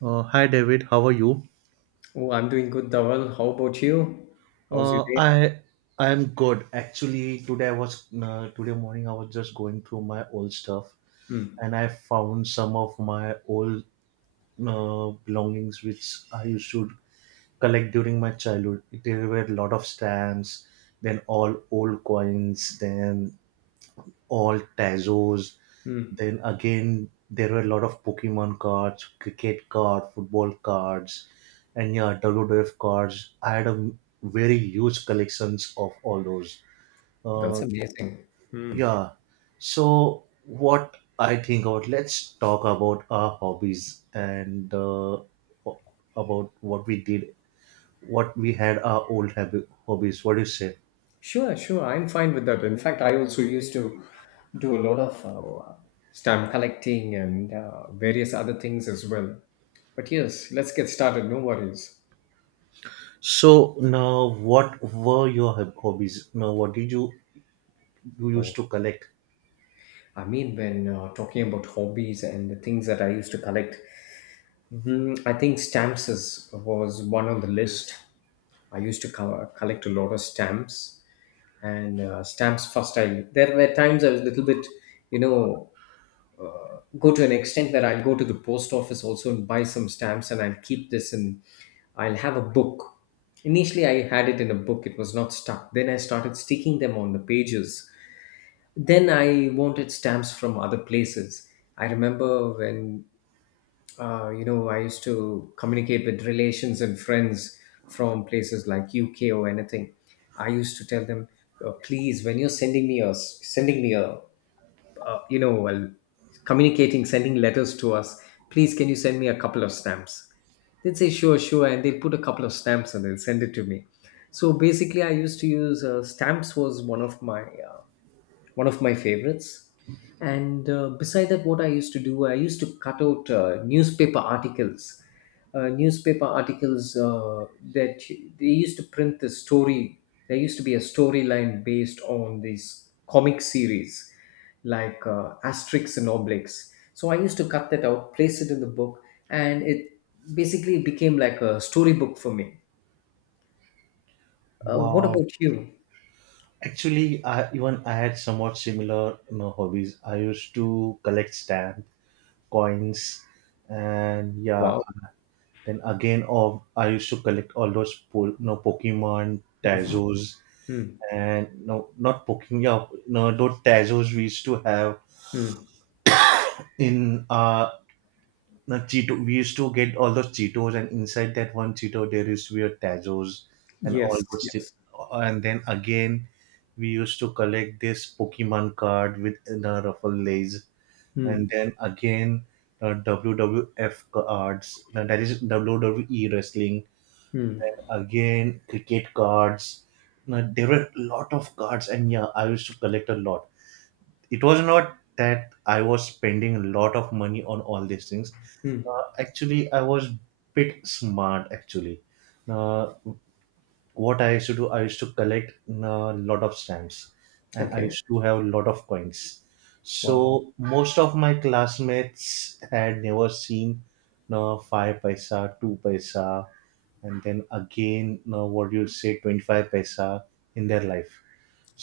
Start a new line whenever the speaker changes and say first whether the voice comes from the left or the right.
right: Hi David, how are you?
left: Oh, I'm doing good, Dawal. How about you? How's your
right: Uh,
left: day?
right: I I am good. Actually, today I was today morning I was just going through my old stuff
left: Hmm.
right: and I found some of my old belongings which I used to collect during my childhood. There were a lot of stamps, then all old coins, then all Tazos. Then again, there were a lot of Pokemon cards, cricket card, football cards, and yeah, WWF cards. I had a very huge collections of all those.
left: That's
right: Uh,
left: Amazing. Hmm.
right: yeah. So what I think about, let's talk about our hobbies and about what we did, what we had our old habit, hobbies. What do you say?
left: Sure, sure. I'm fine with that. In fact, I also used to do a lot of stamp collecting and various other things as well. But yes, let's get started. No worries.
right: So now, what were your hobbies? Now, what did you
left: Oh,
right: used to collect.
left: I mean, when talking about hobbies and the things that I used to collect, mhm, I think stamps is, was one on the list. I used to collect a lot of stamps, and stamps first. I There were times I was a little bit, you know, go to an extent that I'll go to the post office also and buy some stamps, and I'll keep this, and I'll have a book. Initially, I had it in a book; it was not stuck. Then I started sticking them on the pages. Then I wanted stamps from other places. I remember when I used to communicate with relations and friends from places like UK or anything. I used to tell them, please, when you're sending me a, uh, you know, well, communicating, sending letters to us, please, can you send me a couple of stamps? They'd say, sure, sure, and they'd put a couple of stamps and they'll send it to me. So basically, I used to use stamps was one of my one of my favorites. And beside that, what I used to do, I used to cut out newspaper articles. Newspaper articles that they used to print the story. There used to be a storyline based on these comic series like Asterix and Obelix. So I used to cut that out, place it in the book, and it basically became like a storybook for me. What
right: Wow.
left: about you?
right: Actually, I had somewhat similar hobbies. I used to collect stamp coins, and yeah,
left: Wow.
right: then again, of I used to collect all those Pokemon Tazos
left: Hmm.
right: and no not Pokemon. Yeah, no those Tazos we used to have
left: Hmm.
right: in our the Cheeto. We used to get all those Cheetos, and inside that one Cheeto, there used to be a Tazos and all
left: Yes.
right: those. Thi-
left: Yes.
right: and then again, we used to collect this Pokemon card with the Ruffles, and
left: Hmm.
right: then again the WWF cards. Now that is WWE wrestling.
left: Hmm.
right: Again, cricket cards. Now, there were a lot of cards, and yeah, I used to collect a lot. It was not that I was spending a lot of money on all these things.
left: Hmm.
right: Actually, I was bit smart. Uh, what I used to do, I used to collect a lot of stamps, and I
left: Okay.
right: used to have a lot of coins.
left: Wow.
right: So most of my classmates had never seen no five paisa, two paisa, and then again, no, what you say, 25 paisa in their life.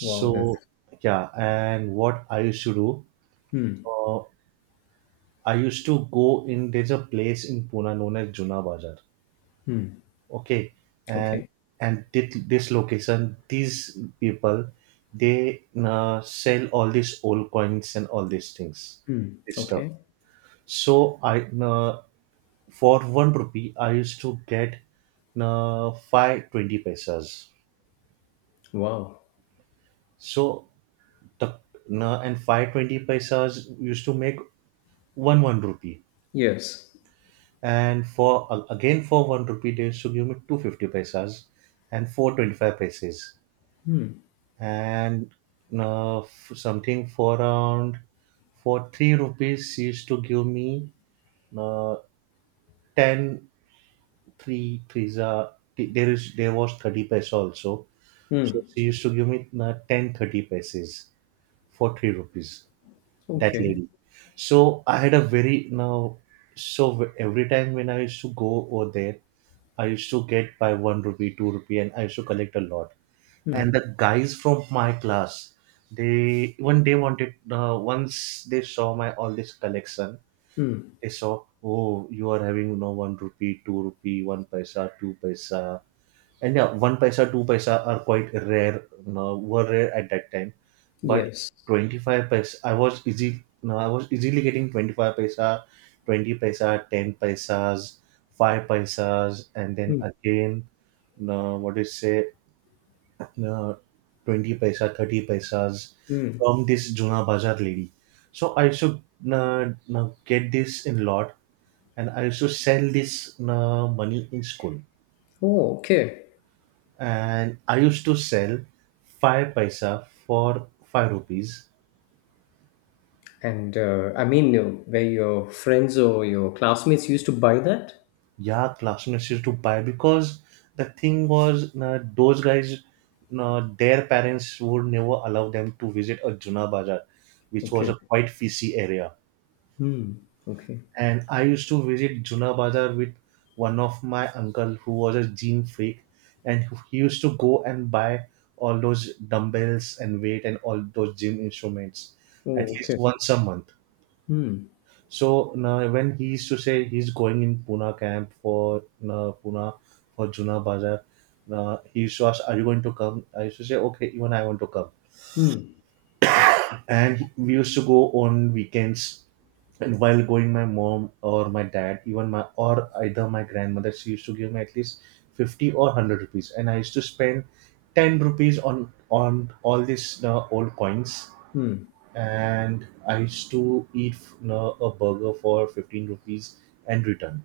left: Wow. That's.
right: yeah, and what I used to do,
left: Hmm.
right: uh, I used to go in. There's a place in Pune known as Juna Bazaar.
left: Hmm.
right: Okay. And
left: Okay.
right: and did this location, these people, they sell all these old coins and all these things,
left: Hmm.
right: this stuff.
left: Okay.
right: So I for one rupee, I used to get 5 20 paisas.
left: Wow.
right: So the and 5 20 paisas used to make one rupee.
left: Yes.
right: And for again for one rupee, they used to give me 2 50 paisas and 4 25 pesos. and Something for around for three rupees she used to give me uh, 10. Three threes are there was 30 paise also, so
left: Hmm.
right: she used to give me 10 30 paises for three rupees, that
left: Okay.
right: lady. So I had a very now, every time when I used to go over there, I used to get by one rupee two rupee, and I used to collect a lot.
left: Hmm.
right: And the guys from my class, they wanted, once they saw my all this collection,
left: Hmm.
right: they saw, oh, you are having, you know, one rupee two rupee one paisa two paisa. And yeah, one paisa two paisa are quite rare, were rare at that time, but
left: Yes.
right: 25 paisa I was easy no, I was easily getting 25 paisa, 20 paisa, 10 paisas, 5 paisas, and then
left: Hmm.
right: again, no, what do you say, uh, 20 paisa, 30 paisas
left: Hmm.
right: from this juna bazaar lady. So I used to uh, get this in lot, and I used to sell this money in school.
left: Oh, okay.
right: And I used to sell 5 paisa for 5 rupees.
left: And I mean, were your friends or your classmates used to buy that?
right: Yeah, classmates used to buy because the thing was, those guys, their parents would never allow them to visit a juna bazaar, which was
left: Okay.
right: a quite fishy area.
left: Hmm. Okay.
right: And I used to visit Juna Bazar with one of my uncle who was a gym freak, and he used to go and buy all those dumbbells and weight and all those gym instruments at
left: Oh,
right: least
left: okay.
right: once a month.
left: Hmm.
right: So now when he used to say he's going in Pune camp for Pune for Juna Bazar, he used to ask, "Are you going to come?" I used to say, "Okay, even I want to come."
left: Hmm. Okay.
right: And we used to go on weekends, and while going my mom or my dad, even my or either my grandmother, she used to give me at least 50 or 100 rupees, and I used to spend 10 rupees on all these old coins.
left: Hmm.
right: And I used to eat a burger for 15 rupees and return.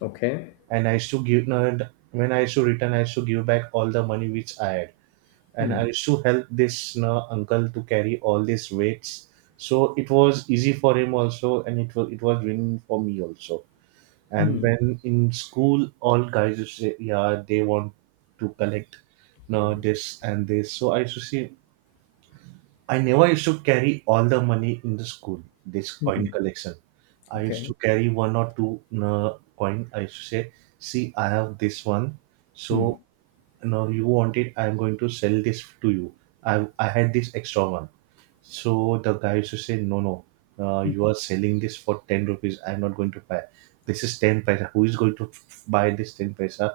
left: Okay.
right: And I used to give when I used to return, I used to give back all the money which I had, and I
left: Hmm.
right: used to help this uncle to carry all these weights. So it was easy for him also, and it was win for me also. And
left: Hmm.
right: when in school, all guys used to say, "Yeah, they want to collect, you know, this and this." So I used to see. I never used to carry all the money in the school. This coin
left: Hmm.
right: collection, I used to
left: Okay.
right: carry one or two you coin. I used to say, "See, I have this one." So
left: Hmm.
right: no, you want it, I'm going to sell this to you. I had this extra one. So the guy used to say, no, no, you are selling this for 10 rupees, I'm not going to buy. This is 10 paisa, who is going to buy this 10 paisa.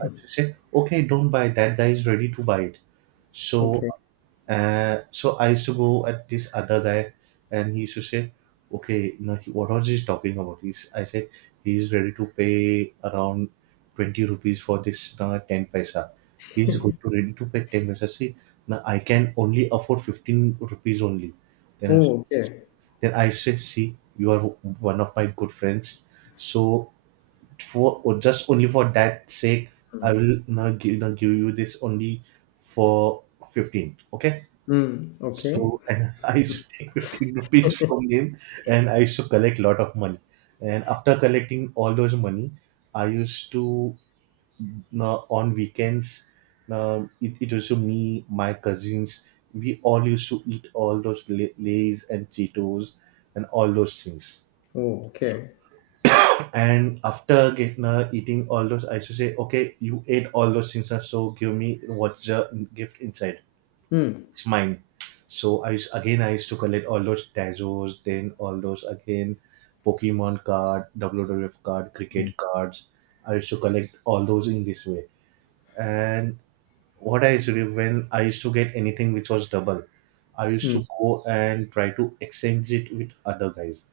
right: I used to say, okay, don't buy, that guy is ready to buy it. so
left: Okay.
right: uh, so I used to go at this other guy, and he used to say, "Okay, you know, he, what was he talking about?" I said, "He's ready to pay around 20 rupees for this ten paisa. He's going to ready to pay ten paisa. See, now I can only afford 15 rupees only." Then I,
left: Oh, okay.
right: then I said, "See, you are one of my good friends. So for or just only for that sake,
left: Hmm.
right: I will now give you this only for 15. Okay."
left: Hmm. Okay.
right: So and I used to take 15 rupees from him, and I used to collect lot of money. And after collecting all those money, I used to on weekends it was to me, my cousins, we all used to eat all those lays and Cheetos and all those things.
left: Oh, okay.
right: And after getting eating all those, I used to say, okay, you ate all those things, now, so give me what's the gift inside.
left: Mm.
right: It's mine. So Again, I used to collect all those Tazos, then all those again Pokemon card, WWF card,
left: Mm.
right: cricket cards. I used to collect all those in this way. And what I used to do, when I used to get anything which was double, I used
left: Mm.
right: to go and try to exchange it with other guys.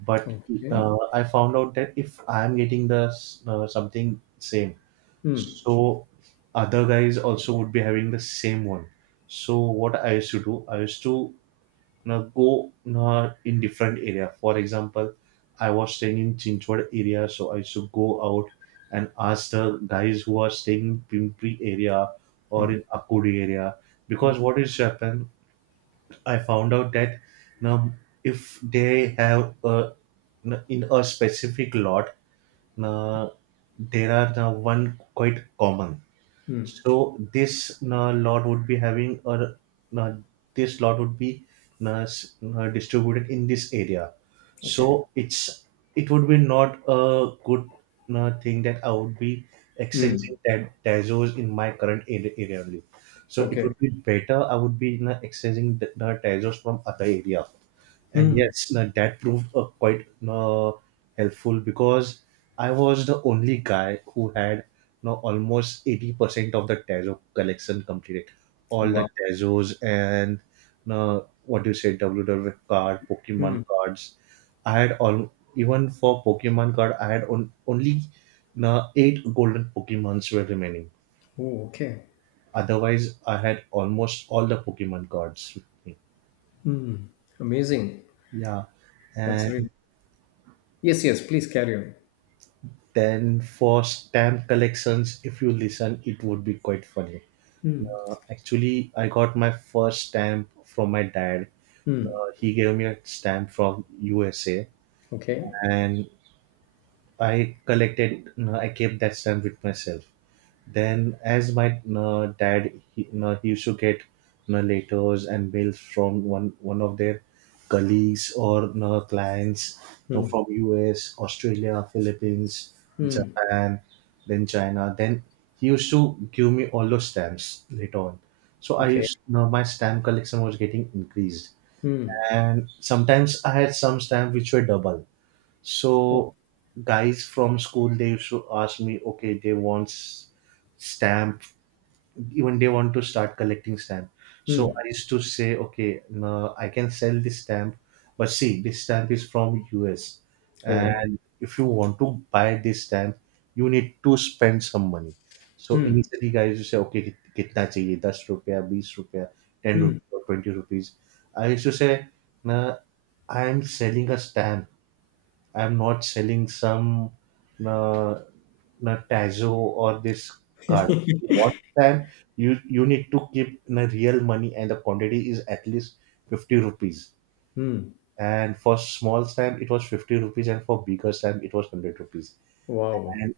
right: But
left: Okay.
right: I found out that if I am getting the something same,
left: Mm.
right: so other guys also would be having the same one. So what I used to do, I used to go in different area. For example, I was staying in Chinchwad area, so I used to go out and ask the guys who are staying in Pimpri area or in Akudi area. Because what is happened, I found out that, you know, if they have a, you know, in a specific lot, uh, there are now one quite common.
left: Mm.
right: So uh, this lot would be distributed in this area.
left: Okay.
right: So it would be not a good thing that I would be
left: Mm.
right: exchanging that Tazos in my current area only. So it
left: Okay.
right: would be better I would be, you know, exchanging the Tazos from other area. And
left: Mm.
right: yes, now that proved quite helpful because I was the only guy who had now almost 80% of the Tazo collection completed. All the
left: Wow.
right: Tazos and uh, what do you say, WW card, Pokemon
left: Mm.
right: cards. I had all, even for Pokemon card, only eight golden Pokemons were remaining.
left: Oh, okay.
right: Otherwise, I had almost all the Pokemon cards with me.
left: Mm. Amazing.
right: Yeah.
left: That's
right: And
left: really. Yes, yes. Please carry on.
right: then for stamp collections, if you listen, it would be quite funny.
left: Mm.
right: Actually, I got my first stamp from my dad. Uh,
left: Mm.
right: he gave me a stamp from USA,
left: Okay.
right: and I collected. I kept that stamp with myself. Then, as my dad, he used to get letters and mails from one of their colleagues or clients
left: Mm.
right: from US, Australia, Philippines,
left: Mm.
right: Japan, then China. Then he used to give me all those stamps later on. So I
left: Okay.
right: used my stamp collection was getting increased,
left: Mm.
right: and sometimes I had some stamps which were double,
left: Oh.
right: so guys from school they used to ask me, okay, they want stamp, even they want to start collecting stamp. So
left: Mm.
right: I used to say, okay, no, I can sell this stamp, but see, this stamp is from US,
left: Oh.
right: and if you want to buy this stamp, you need to spend some money. So
left: Mm.
right: initially, guys, you say, okay, कितना चाहिए दस रुपया बीस रुपया ten
left: Mm.
right: रुपया twenty rupees I used to say, ना I am selling a stamp. I'm not selling some uh, na Tazo or this card. What time you need to keep na real money and the quantity is at least 50 rupees.
left: Mm.
right: And for small stamp it was 50 rupees and for bigger stamp it was 100 rupees.
left: Wow.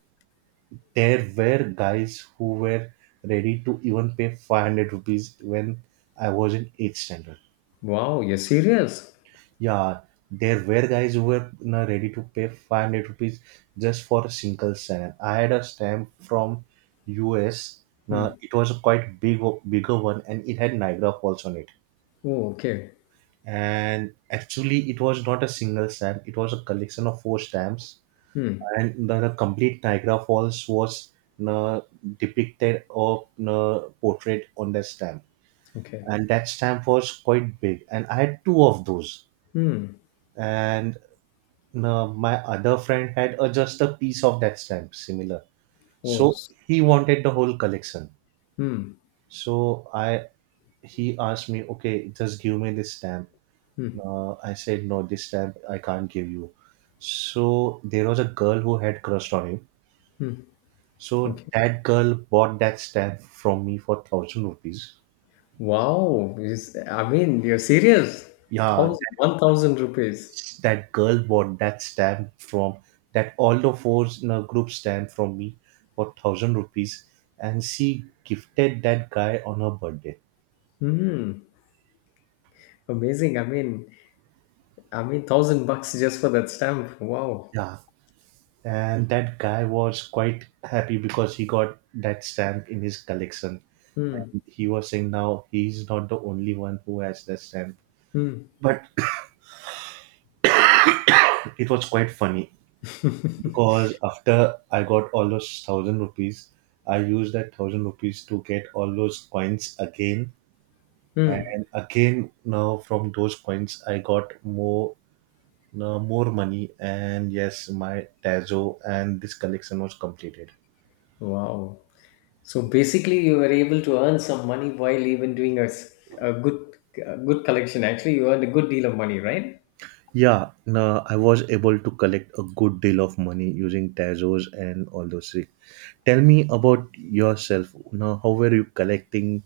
right: There were guys who were ready to even pay 500 rupees when I was in eighth standard.
left: Wow. You're serious?
right: Yeah, there were guys who were ready to pay 500 rupees just for a single stamp. I had a stamp from US. Now
left: Mm.
right: it was a quite big, bigger one, and it had Niagara Falls on it.
left: Oh, okay.
right: And actually, it was not a single stamp; it was a collection of four stamps,
left: Mm.
right: and the complete Niagara Falls was you know, depicted or portrayed on that stamp.
left: Okay.
right: And that stamp was quite big, and I had two of those,
left: Mm.
right: and no, my other friend had a, just a piece of that stamp similar. So
left: Was.
right: he wanted the whole collection.
left: Mm.
right: So I he asked me, okay, just give me this stamp.
left: Mm.
right: I said, no, this stamp I can't give you. So there was a girl who had crushed on him. So
left: Okay.
right: that girl bought that stamp from me for thousand rupees.
left: Wow! Is I mean, you're serious?
right: Yeah,
left: Thousand, 1,000 rupees.
right: that girl bought that stamp from, that all the four in a group stamp from me for thousand rupees, and she gifted that guy on her birthday.
left: Hmm. Amazing. I mean, 1,000 bucks just for that stamp. Wow.
right: Yeah and that guy was quite happy because he got that stamp in his collection,
left: Hmm.
right: and he was saying now he's not the only one who has that stamp.
left: Hmm.
right: But it was quite funny because after I got all those thousand rupees, I used that thousand rupees to get all those coins again
left: Hmm.
right: and again. Now from those coins I got more, no, more money, and yes, my Tazo and this collection was completed.
left: Wow. So basically, you were able to earn some money while even doing a, a good collection. Actually, you earned a good deal of money, right?
right: Yeah, no, I was able to collect a good deal of money using Tazos and all those things. Tell me about yourself now. How were you collecting?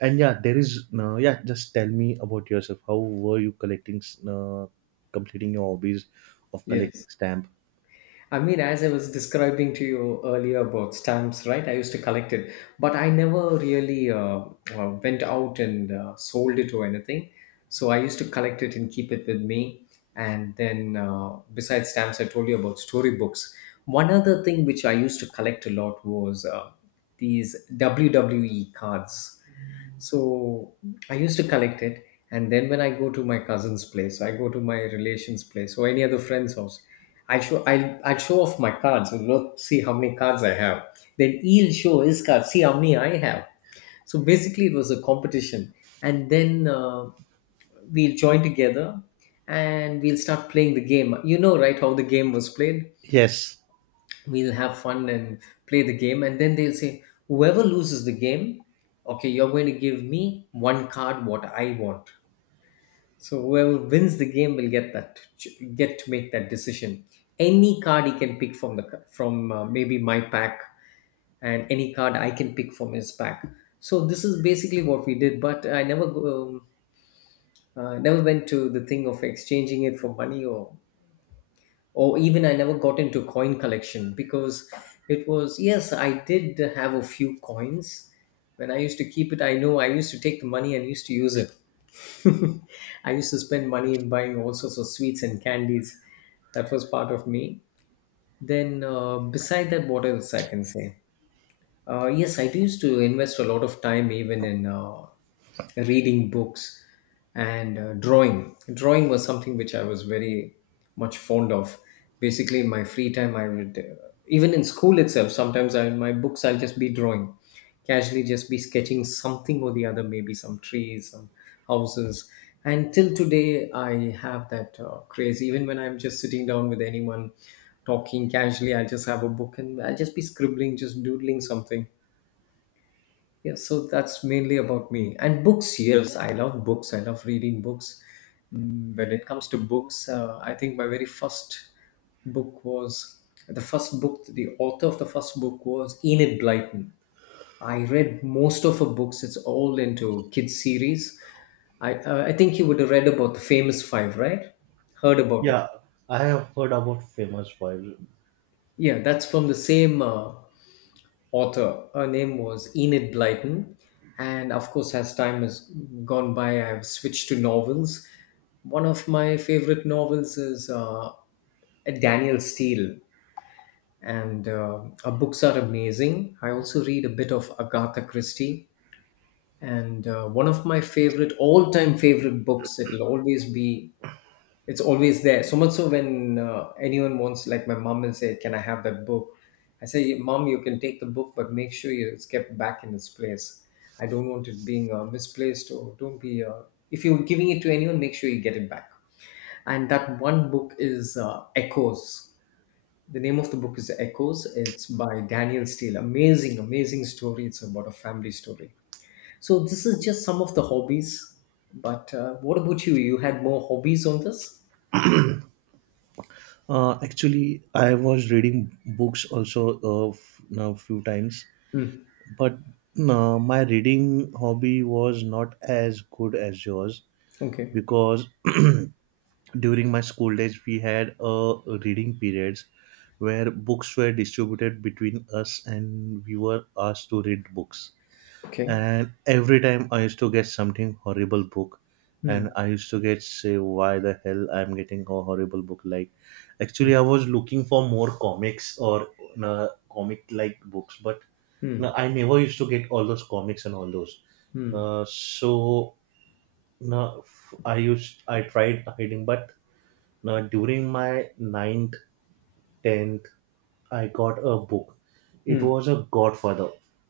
right: And yeah, there is no, yeah, just tell me about yourself. How were you collecting uh, completing your hobbies of collecting
left: Yes.
right: stamp?
left: I mean, as I was describing to you earlier about stamps, right? I used to collect it, but I never really went out and sold it or anything. So I used to collect it and keep it with me. And then, besides stamps, I told you about storybooks. One other thing which I used to collect a lot was these WWE cards. So I used to collect it. And then when I go to my cousin's place, I go to my relation's place or any other friend's house, I show off my cards and look, see how many cards I have. Then he'll show his cards, see how many I have. So basically, it was a competition, and then we'll join together and we'll start playing the game. You know, right? How the game was played.
right: Yes.
left: We'll have fun and play the game, and then they'll say, whoever loses the game, okay, you're going to give me one card what I want. So whoever wins the game will get get to make that decision. Any card he can pick from from maybe my pack, and any card I can pick from his pack. So this is basically what we did. But I never went to the thing of exchanging it for money or even I never got into coin collection because it was yes, I did have a few coins. When I used to keep it, I know I used to take the money and used to use it. I used to spend money in buying all sorts of sweets and candies. That was part of me. Then, beside that, what else I can say? Yes, I used to invest a lot of time even in reading books and drawing. Drawing was something which I was very much fond of. Basically, in my free time, I would, even in school itself, sometimes I, in my books, I'll just be drawing casually, just be sketching something or the other, maybe some trees, some houses. And till today I have that craze. Even when I'm just sitting down with anyone talking casually, I'll just have a book and I'll just be scribbling, just doodling something. Yeah, so that's mainly about me. And books, yes, I love books, I love reading books. Mm, when it comes to books, I think my very first book was the author of the first book was Enid Blyton. I read most of her books. It's all into kids series. I think you would have read about the Famous Five, right? Heard about it?
right: Yeah, I have heard about famous files.
left: Yeah, that's from the same author. Her name was Enid Blyton, and of course, as time has gone by, I've switched to novels. One of my favorite novels is Daniel Steele, and her books are amazing. I also read a bit of Agatha Christie. And one of my favorite, all-time favorite books, it'll always be, it's always there. So much so, when anyone wants, like my mom will say, can I have that book? I say, Mom, you can take the book, but make sure it's kept back in its place. I don't want it being misplaced, or don't be if you're giving it to anyone, make sure you get it back. And that one book is Echoes. The name of the book is Echoes. It's by Daniel Steele. Amazing, amazing story. It's about a family story. So this is just some of the hobbies. But what about you? You had more hobbies on this?
right: Actually, I was reading books also a now few times,
left: Hmm.
right: but my reading hobby was not as good as yours
left: Okay.
right: because during my school days we had a reading periods where books were distributed between us and we were asked to read books,
left: Okay.
right: and every time I used to get something horrible book,
left: Hmm.
right: and I used to get say why the hell I'm getting a horrible book. Like, actually I was looking for more comics or comic like books, but no,
left: Hmm.
right: I never used to get all those comics and all those.
left: Hmm.
right: So no, I tried hiding, but no, during my ninth, tenth, I got a book. It
left: Hmm.
right: was a Godfather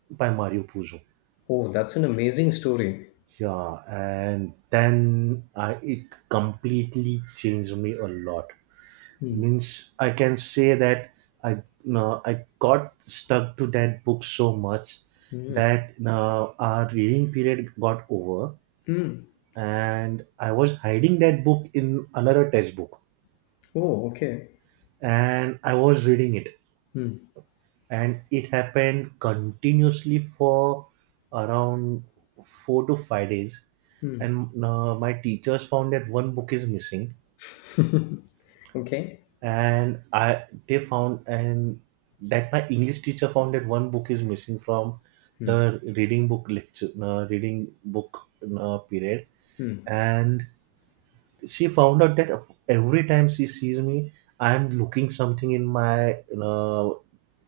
right: by Mario Puzo.
left: Oh, that's an amazing story.
right: Yeah, and then I, it completely changed me a lot.
left: Hmm.
right: Means I can say that I no, I got stuck to that book so much
left: Hmm.
right: that now our reading period got over,
left: Hmm.
right: and I was hiding that book in another textbook,
left: Oh, okay.
right: and I was reading it,
left: Hmm.
right: and it happened continuously for around 4 to 5 days,
left: Hmm.
right: and my teachers found that one book is missing,
left: Okay.
right: and I they found, and that my English teacher found that one book is missing from the reading book lecture reading book period,
left: Hmm.
right: and she found out that every time she sees me, I'm looking something in my uh,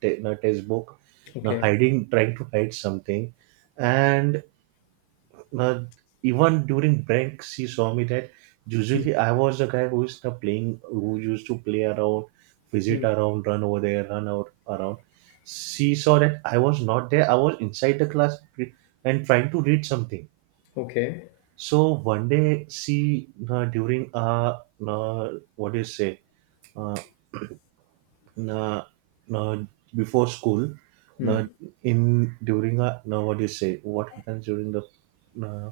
right: textbook,
left: Okay.
right: hiding trying to hide something, and uh, even during breaks she saw me that
left: Hmm.
right: usually I was the guy who is the playing who used to play around, visit around, run over there, run out around. She saw that I was not there. I was inside the class, and trying to read something.
left: Okay.
right: So one day she during uh what do you say, uh, uh, uh before school, uh,
left: Hmm.
right: in during no, what do you say, what happens during uh,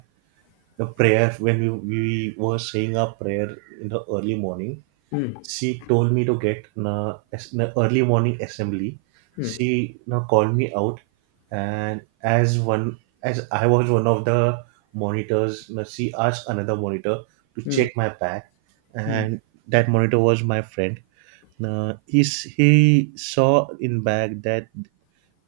right: the prayer when we were saying our prayer in the early morning,
left: Hmm.
right: she told me to get in a early morning assembly.
left: Hmm.
right: She now called me out, and as one as I was one of the monitors, now she asked another monitor to
left: Hmm.
right: check my bag. And that monitor was my friend. Now he, he saw in bag that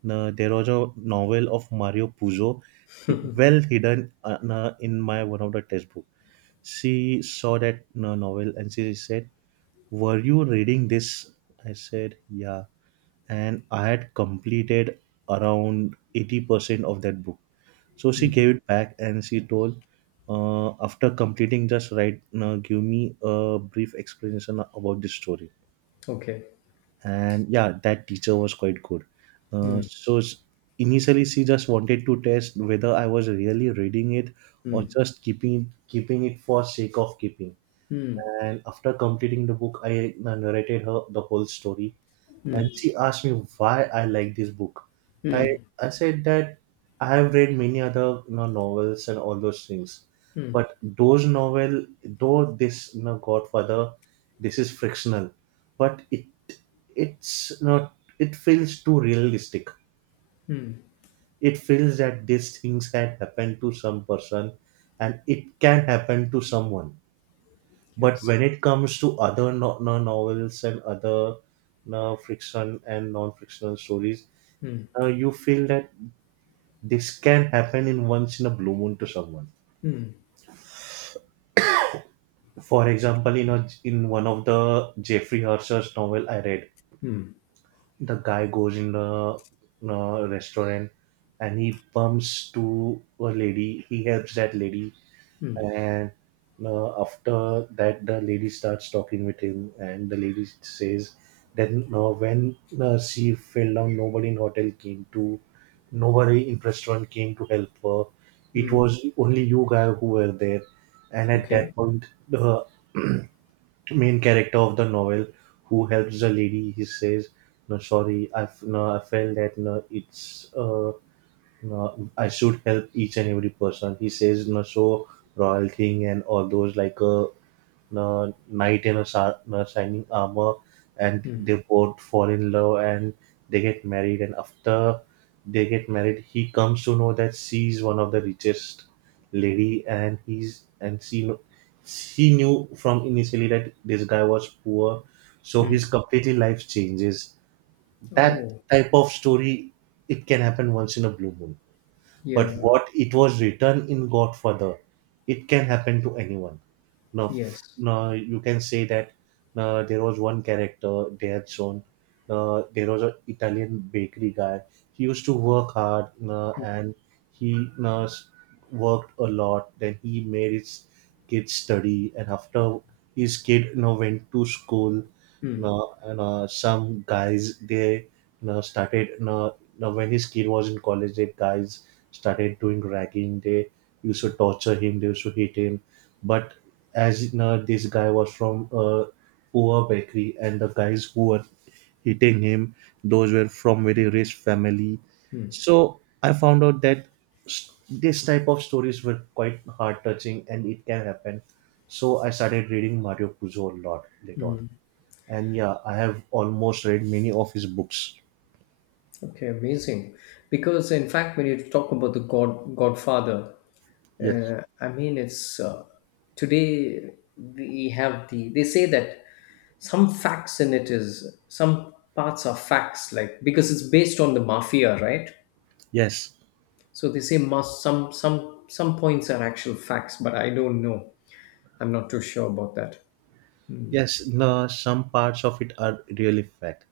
right: now, there was a novel of Mario Puzo, well hidden now in my one of the textbook. She saw that novel and she said, were you reading this? I said, yeah. And I had completed around 80% of that book. So she gave it back and she told, after completing, just write, give me a brief explanation about this story.
left: Okay.
right: And yeah, that teacher was quite good. So initially, she just wanted to test whether I was really reading it or
left: Hmm.
right: just keeping it for sake of keeping.
left: Hmm.
right: And after completing the book, I narrated her the whole story, and
left: Hmm.
right: she asked me why I like this book. I I said that I have read many other novels and all those things,
left: Hmm.
right: but those novel, though this Godfather, this is frictional, but it's not, it feels too realistic.
left: Hmm.
right: It feels that these things can happen to some person, and it can happen to someone, but
left: Yes.
right: when it comes to other novels and other no friction and non-fictional stories, you feel that this can happen in once in a blue moon to someone. For example, in a, in one of the Jeffrey Hertzer's novel I read,
left: Hmm.
right: the guy goes in a restaurant, and he bumps to a lady, he helps that lady. And after that the lady starts talking with him, and the lady says then when she fell down, nobody in hotel came to, nobody in restaurant came to help her. It
left: Hmm.
right: was only you guy who were there. And at that
left: Okay.
right: point the main character of the novel who helps the lady, he says, no, sorry, no, I felt that no, it's I should help each and every person. He says, so royal thing and all those, like a knight in a, shining armor, and
left: Hmm.
right: they both fall in love and they get married. And after they get married, he comes to know that she is one of the richest lady, and he's and she knew from initially that this guy was poor, so
left: Hmm.
right: his completely life changes. That
left: Oh,
right: type of story, it can happen once in a blue moon, but
left: yeah.
right: what it was written in Godfather, it can happen to anyone. Now,
left: Yes.
right: now you can say that there was one character they had shown. There was an Italian bakery guy. He used to work hard, and he worked a lot. Then he made his kid study, and after his kid went to school,
left: Hmm.
right: and some guys they started, now when his kid was in college, the guys started doing ragging. They used to torture him, they used to hit him, but as in, this guy was from a poor bakery, and the guys who were hitting him, those were from very rich family.
left: Hmm.
right: So I found out that this type of stories were quite heart touching and it can happen. So I started reading Mario Puzo a lot later on, and yeah, I have almost read many of his books.
left: Okay, amazing. Because in fact, when you talk about the Godfather,
right: Yes.
left: I mean, it's today we have the. They say that some facts in it is some parts are facts, like because it's based on the mafia, right?
right: Yes.
left: So they say must some points are actual facts, but I don't know. I'm not too sure about that.
right: Yes, no, some parts of it are really fact.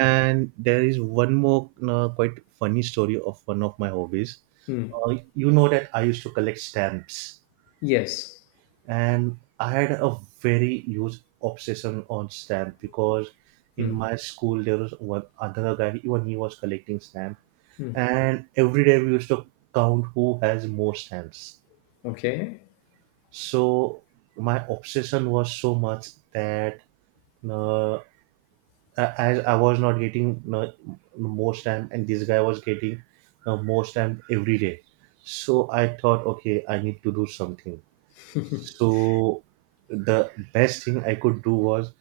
right: And there is one more quite funny story of one of my hobbies.
left: Hmm.
right: You know that I used to collect stamps,
left: Yes.
right: and I had a very huge obsession on stamp because in my school there was one another guy, even he was collecting stamp, and every day we used to count who has more stamps.
left: Okay.
right: So my obsession was so much that uh, as I was not getting more stamp, and this guy was getting more stamp every day. So I thought, okay, I need to do something. So the best thing I could do was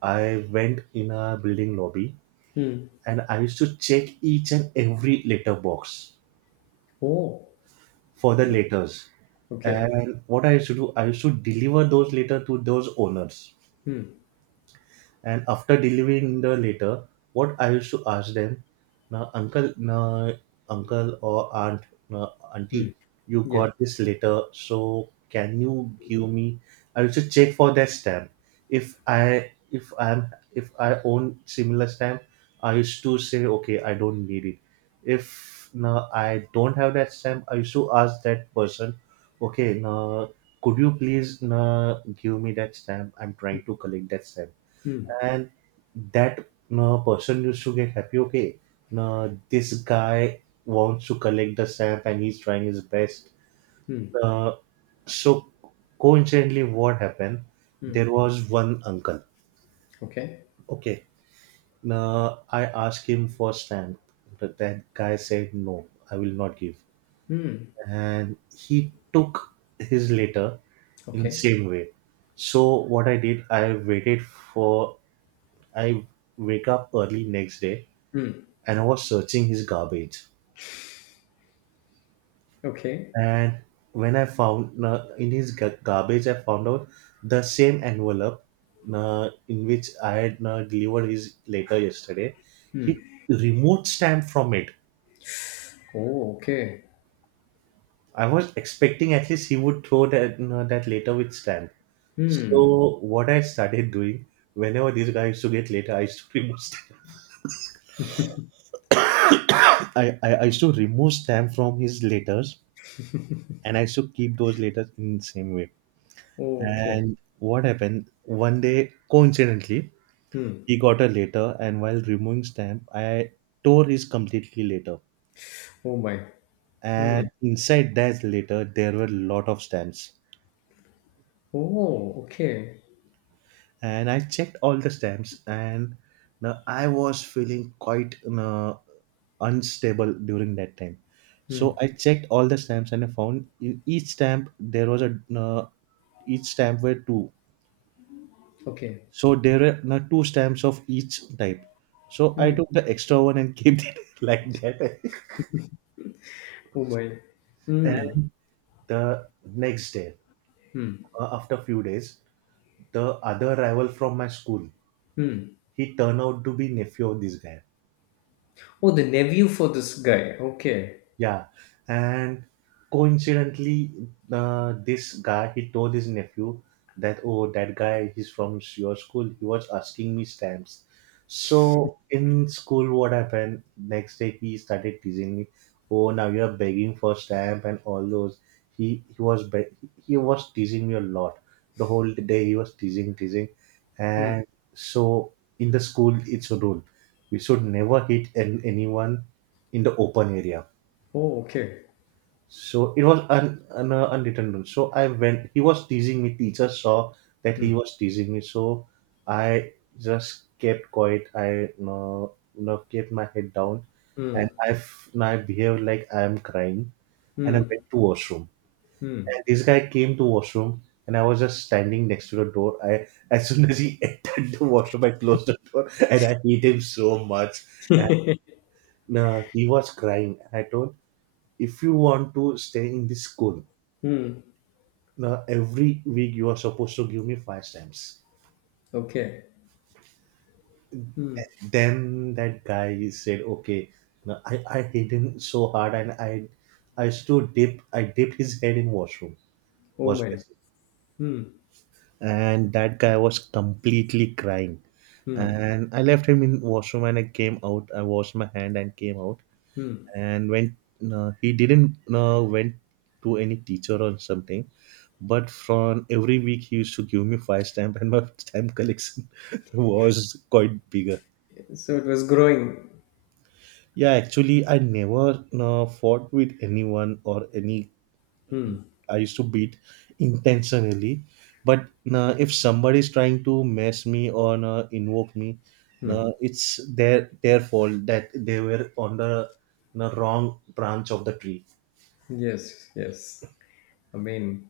right: I went in a building lobby,
left: Hmm.
right: and I used to check each and every letter box
left: Oh.
right: for the
left: o-
right: letters.
left: Okay.
right: And what I used to do, I used to deliver those letters to those owners.
left: Hmm.
right: And after delivering the letter, what I used to ask them, now uncle or aunt, now auntie, you
left: Yes.
right: got this letter, so can you give me? I used to check for that stamp. If I own similar stamp, I used to say, "Okay, I don't need it." If now I don't have that stamp, I used to ask that person, "Okay, now could you please now give me that stamp? I'm trying to collect that stamp."
left: Hmm.
right: And that person used to get happy. "Okay, this guy wants to collect the stamp, and he's trying his best."
left: Hmm.
right: Uh, so coincidentally, what happened?
left: Hmm.
right: There was one uncle.
left: Okay.
right: Okay. I asked him for stamp, but that guy said, "No, I will not give." And he took his letter in the
left: Okay.
right: same way. So what I did, I waited for I wake up early next day
left: Mm.
right: and I was searching his garbage.
left: Okay.
right: And when I found, in his garbage, I found out the same envelope in which I had delivered his letter yesterday. He removed stamp from it.
left: Oh, okay.
right: I was expecting at least he would throw that that letter with stamp.
left: Mm.
right: So what I started doing, whenever this guy used to get letter, I used to remove stamp. I used to remove stamp from his letters, and I used to keep those letters in the same way.
left: Oh, okay.
right: And what happened? One day, coincidentally,
left: Mm.
right: he got a letter, and while removing stamp, I tore his completely letter.
left: Oh my. Mm.
right: And inside that letter, there were lot of stamps.
left: Oh, okay.
right: And I checked all the stamps, and now I was feeling quite unstable during that time. So
left: Mm.
right: I checked all the stamps, and I found in each stamp there was a each stamp were two.
left: Okay.
right: So there are no two stamps of each type. So I took the extra one and kept it like that.
left: Oh my. Mm.
right: And the next day, after a few days, the other rival from my school,
left: Mm.
right: he turned out to be nephew of this guy.
left: Oh, the nephew for this guy. Okay.
right: Yeah, and coincidentally, this guy, he told his nephew that, "Oh, that guy, he's from your school. He was asking me stamps." So in school, what happened next day? He started teasing me. "Oh, now you are begging for stamp and all those." He he was be- he was teasing me a lot. The whole day he was teasing, teasing, and so in the school it's a rule. We should never hit anyone in the open area.
left: Oh, okay.
right: So it was an unwritten rule. So I went. He was teasing me. Teacher saw that he was teasing me. So I just kept quiet. I kept my head down, and
left: Mm.
right: I f- and I behaved like I am crying, and I
left: Mm.
right: went to washroom.
left: Mm.
right: And this guy came to washroom, and I was just standing next to the door. I as soon as he entered the washroom, I closed the door, and I hate him so much. And he was crying. And I told, "If you want to stay in this school,
left: Mm.
right: now every week you are supposed to give me 5 stamps."
left: Okay.
right: Then that guy said, "Okay." Now I hit him so hard, and I dipped his head in washroom,
left: Oh
right: was
left: my.
right: basically.
left: Mm.
right: And that guy was completely crying.
left: Mm.
right: And I left him in washroom and I came out. I washed my hand and came out.
left: Mm.
right: And when he didn't went to any teacher or something, but from every week he used to give me five stamp, and my stamp collection was quite bigger.
left: So it was growing.
right: Yeah, actually, I never fought with anyone or any.
left: Mm.
right: I used to beat intentionally. But if somebody is trying to mess me or invoke me, it's their fault that they were on the wrong branch of the tree.
left: Yes. Yes. I mean,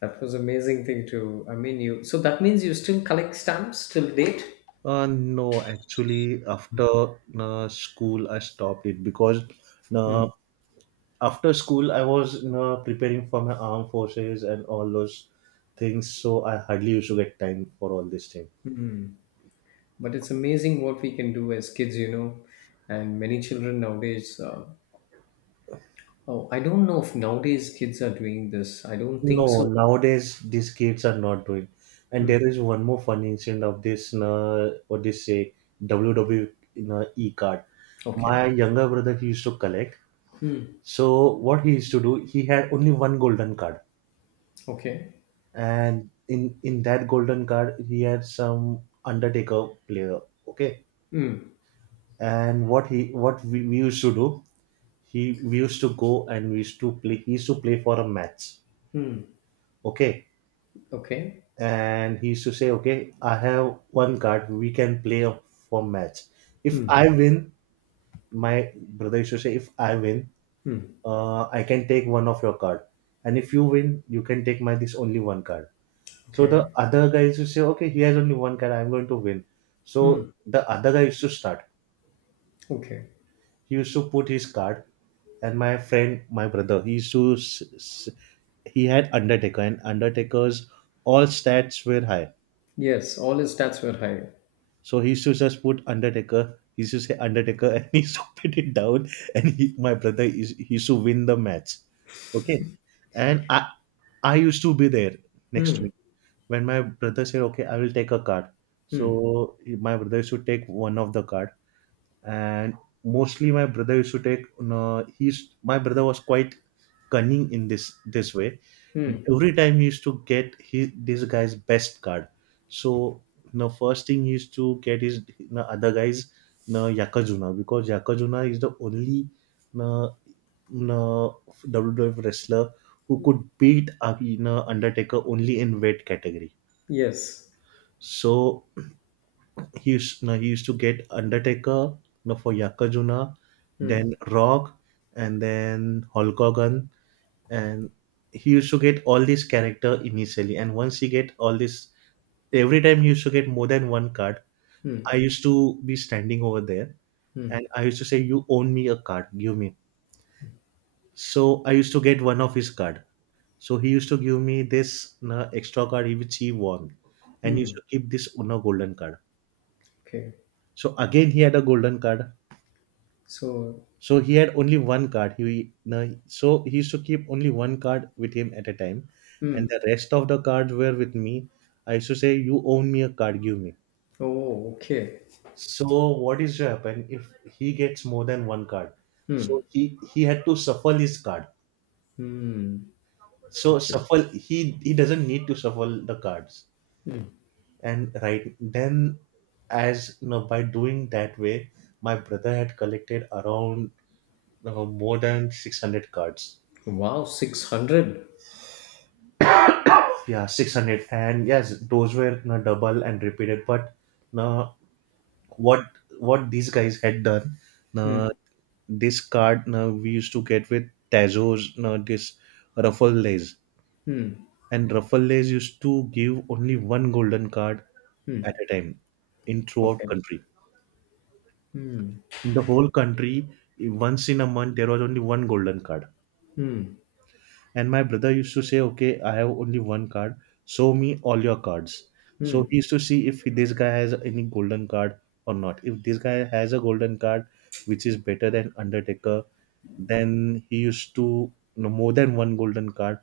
left: that was amazing thing to. I mean, you. So that means you still collect stamps till date.
right: No, actually, after school, I stopped it, because uh, after school, I was preparing for my armed forces and all those things. So I hardly used to get time for all this thing.
left: But it's amazing what we can do as kids, you know. And many children nowadays, oh, I don't know if nowadays kids are doing this. I don't think
right: No,
left: so.
right: nowadays these kids are not doing. And there is one more funny incident of this, what they say, WWE card. My
left: Okay,
right: younger brother used to collect. So what he used to do, he had only one golden card.
left: okay,
right: And in that golden card, he had some undertaker player. Okay. And what we used to do, he we used to go, and we used to play he used to play for a match. Okay.
left: okay,
right: And he used to say, "Okay, I have one card, we can play for match. If I win..." My brother used to say, "If I win,
left: hmm.
right: I can take one of your card, and if you win, you can take my this only one card." So the
left: Okay,
right: other guy used to say, "Okay, he has only one card, I'm going to win." So the other guy used to start.
left: okay.
right: He used to put his card, and my brother, he used to, he had Undertaker, and Undertaker's all stats were high.
left: Yes, all his stats were high.
right: So he used to just put Undertaker, he used to say, "Undertaker," and he used to put it down, and he, my brother, is he used to win the match. Okay. And I used to be there next
left: Hmm,
right: to, when my brother said, "Okay, I will take a card,"
left: hmm,
right: so my brother used to take one of the card. And mostly my brother used to take, no, he's my brother was quite cunning in this way.
left: hmm.
right: Every time he used to get his, this guy's best card. So the first thing he used to get is the other guy's, no, Yakajuna, because Yakajuna is the only, no, no, WWF wrestler who could beat Undertaker only in weight category.
left: Yes.
right: So no, he used to get Undertaker, no, for Yakajuna,
left: Hmm,
right: then Rock, and then Hulk Hogan, and he used to get all these character initially. And once he get all this, every time he used to get more than one card. I
left: hmm,
right: used to be standing over there, and
left: hmm,
right: I used to say, "You own me a card, give me." So I used to get one of his card. So he used to give me this, no, extra card which he won, and he used
left: hmm.
right: to keep this, no, golden card.
left: Okay.
right: So again, he had a golden card.
left: So,
right: So he had only one card. He, no, so he used to keep only one card with him at a time, and
left: hmm.
right: the rest of the cards were with me. I used to say, "You own me a card, give me."
left: Oh, okay.
right: So what is to happen if he gets more than one card?
left: Hmm,
right: So he had to shuffle his card.
left: hmm.
right: So
left: Okay.
right: shuffle he doesn't need to shuffle the cards. And right then, as you know, by doing that way, my brother had collected around more than 600 cards.
left: Wow, 600.
right: Yeah, 600. And yes, those were na double and repeated, but na, what what these guys had done, na,
left: Hmm,
right: this card na we used to get with tazos, na, this ruffle lays.
left: hmm,
right: And ruffle lays used to give only one golden card at
left: hmm.
right: a time, in throughout
left: Okay.
right: country.
left: Hmm,
right: In the whole country, once in a month, there was only one golden card.
left: hmm,
right: And my brother used to say, "Okay, I have only one card. Show me all your cards."
left: hmm.
right: So he used to see if this guy has any golden card or not. If this guy has a golden card which is better than Undertaker, then he used to, no, more than one golden card,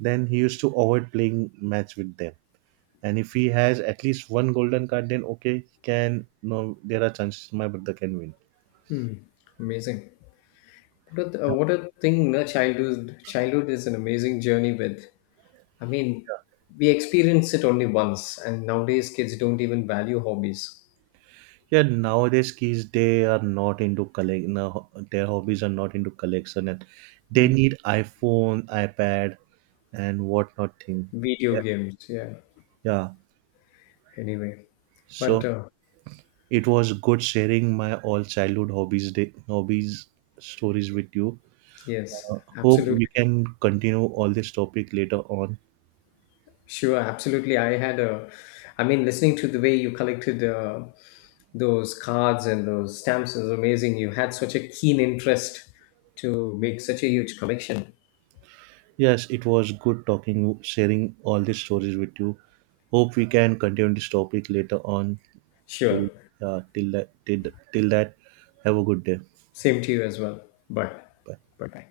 right: then he used to avoid playing match with them. And if he has at least one golden card, then okay, he can, no, there are chances my brother can win.
left: Amazing. What a thing na childhood is an amazing journey with. I mean, we experience it only once, and nowadays kids don't even value hobbies.
right: Yeah, nowadays kids, they are not into collect. No, their hobbies are not into collection, and they
left: Mm.
right: need iPhone, iPad, and whatnot thing. Yeah.
left: Video games. Yeah.
right: Yeah.
left: Anyway, but
right: So it was good sharing my all childhood hobbies stories with you.
left: yes,
right: Hope we
left: absolutely,
right: can continue all this topic later on.
left: sure, absolutely. I had a, I mean, listening to the way you collected those cards and those stamps is amazing. You had such a keen interest to make such a huge collection.
right: Yes, it was good talking, sharing all these stories with you. Hope we can continue this topic later on. Till
left: Sure,
right: uh, till that till, till that, have a good day.
left: same to you as well. Bye,
right: Bye.
left: bye, bye.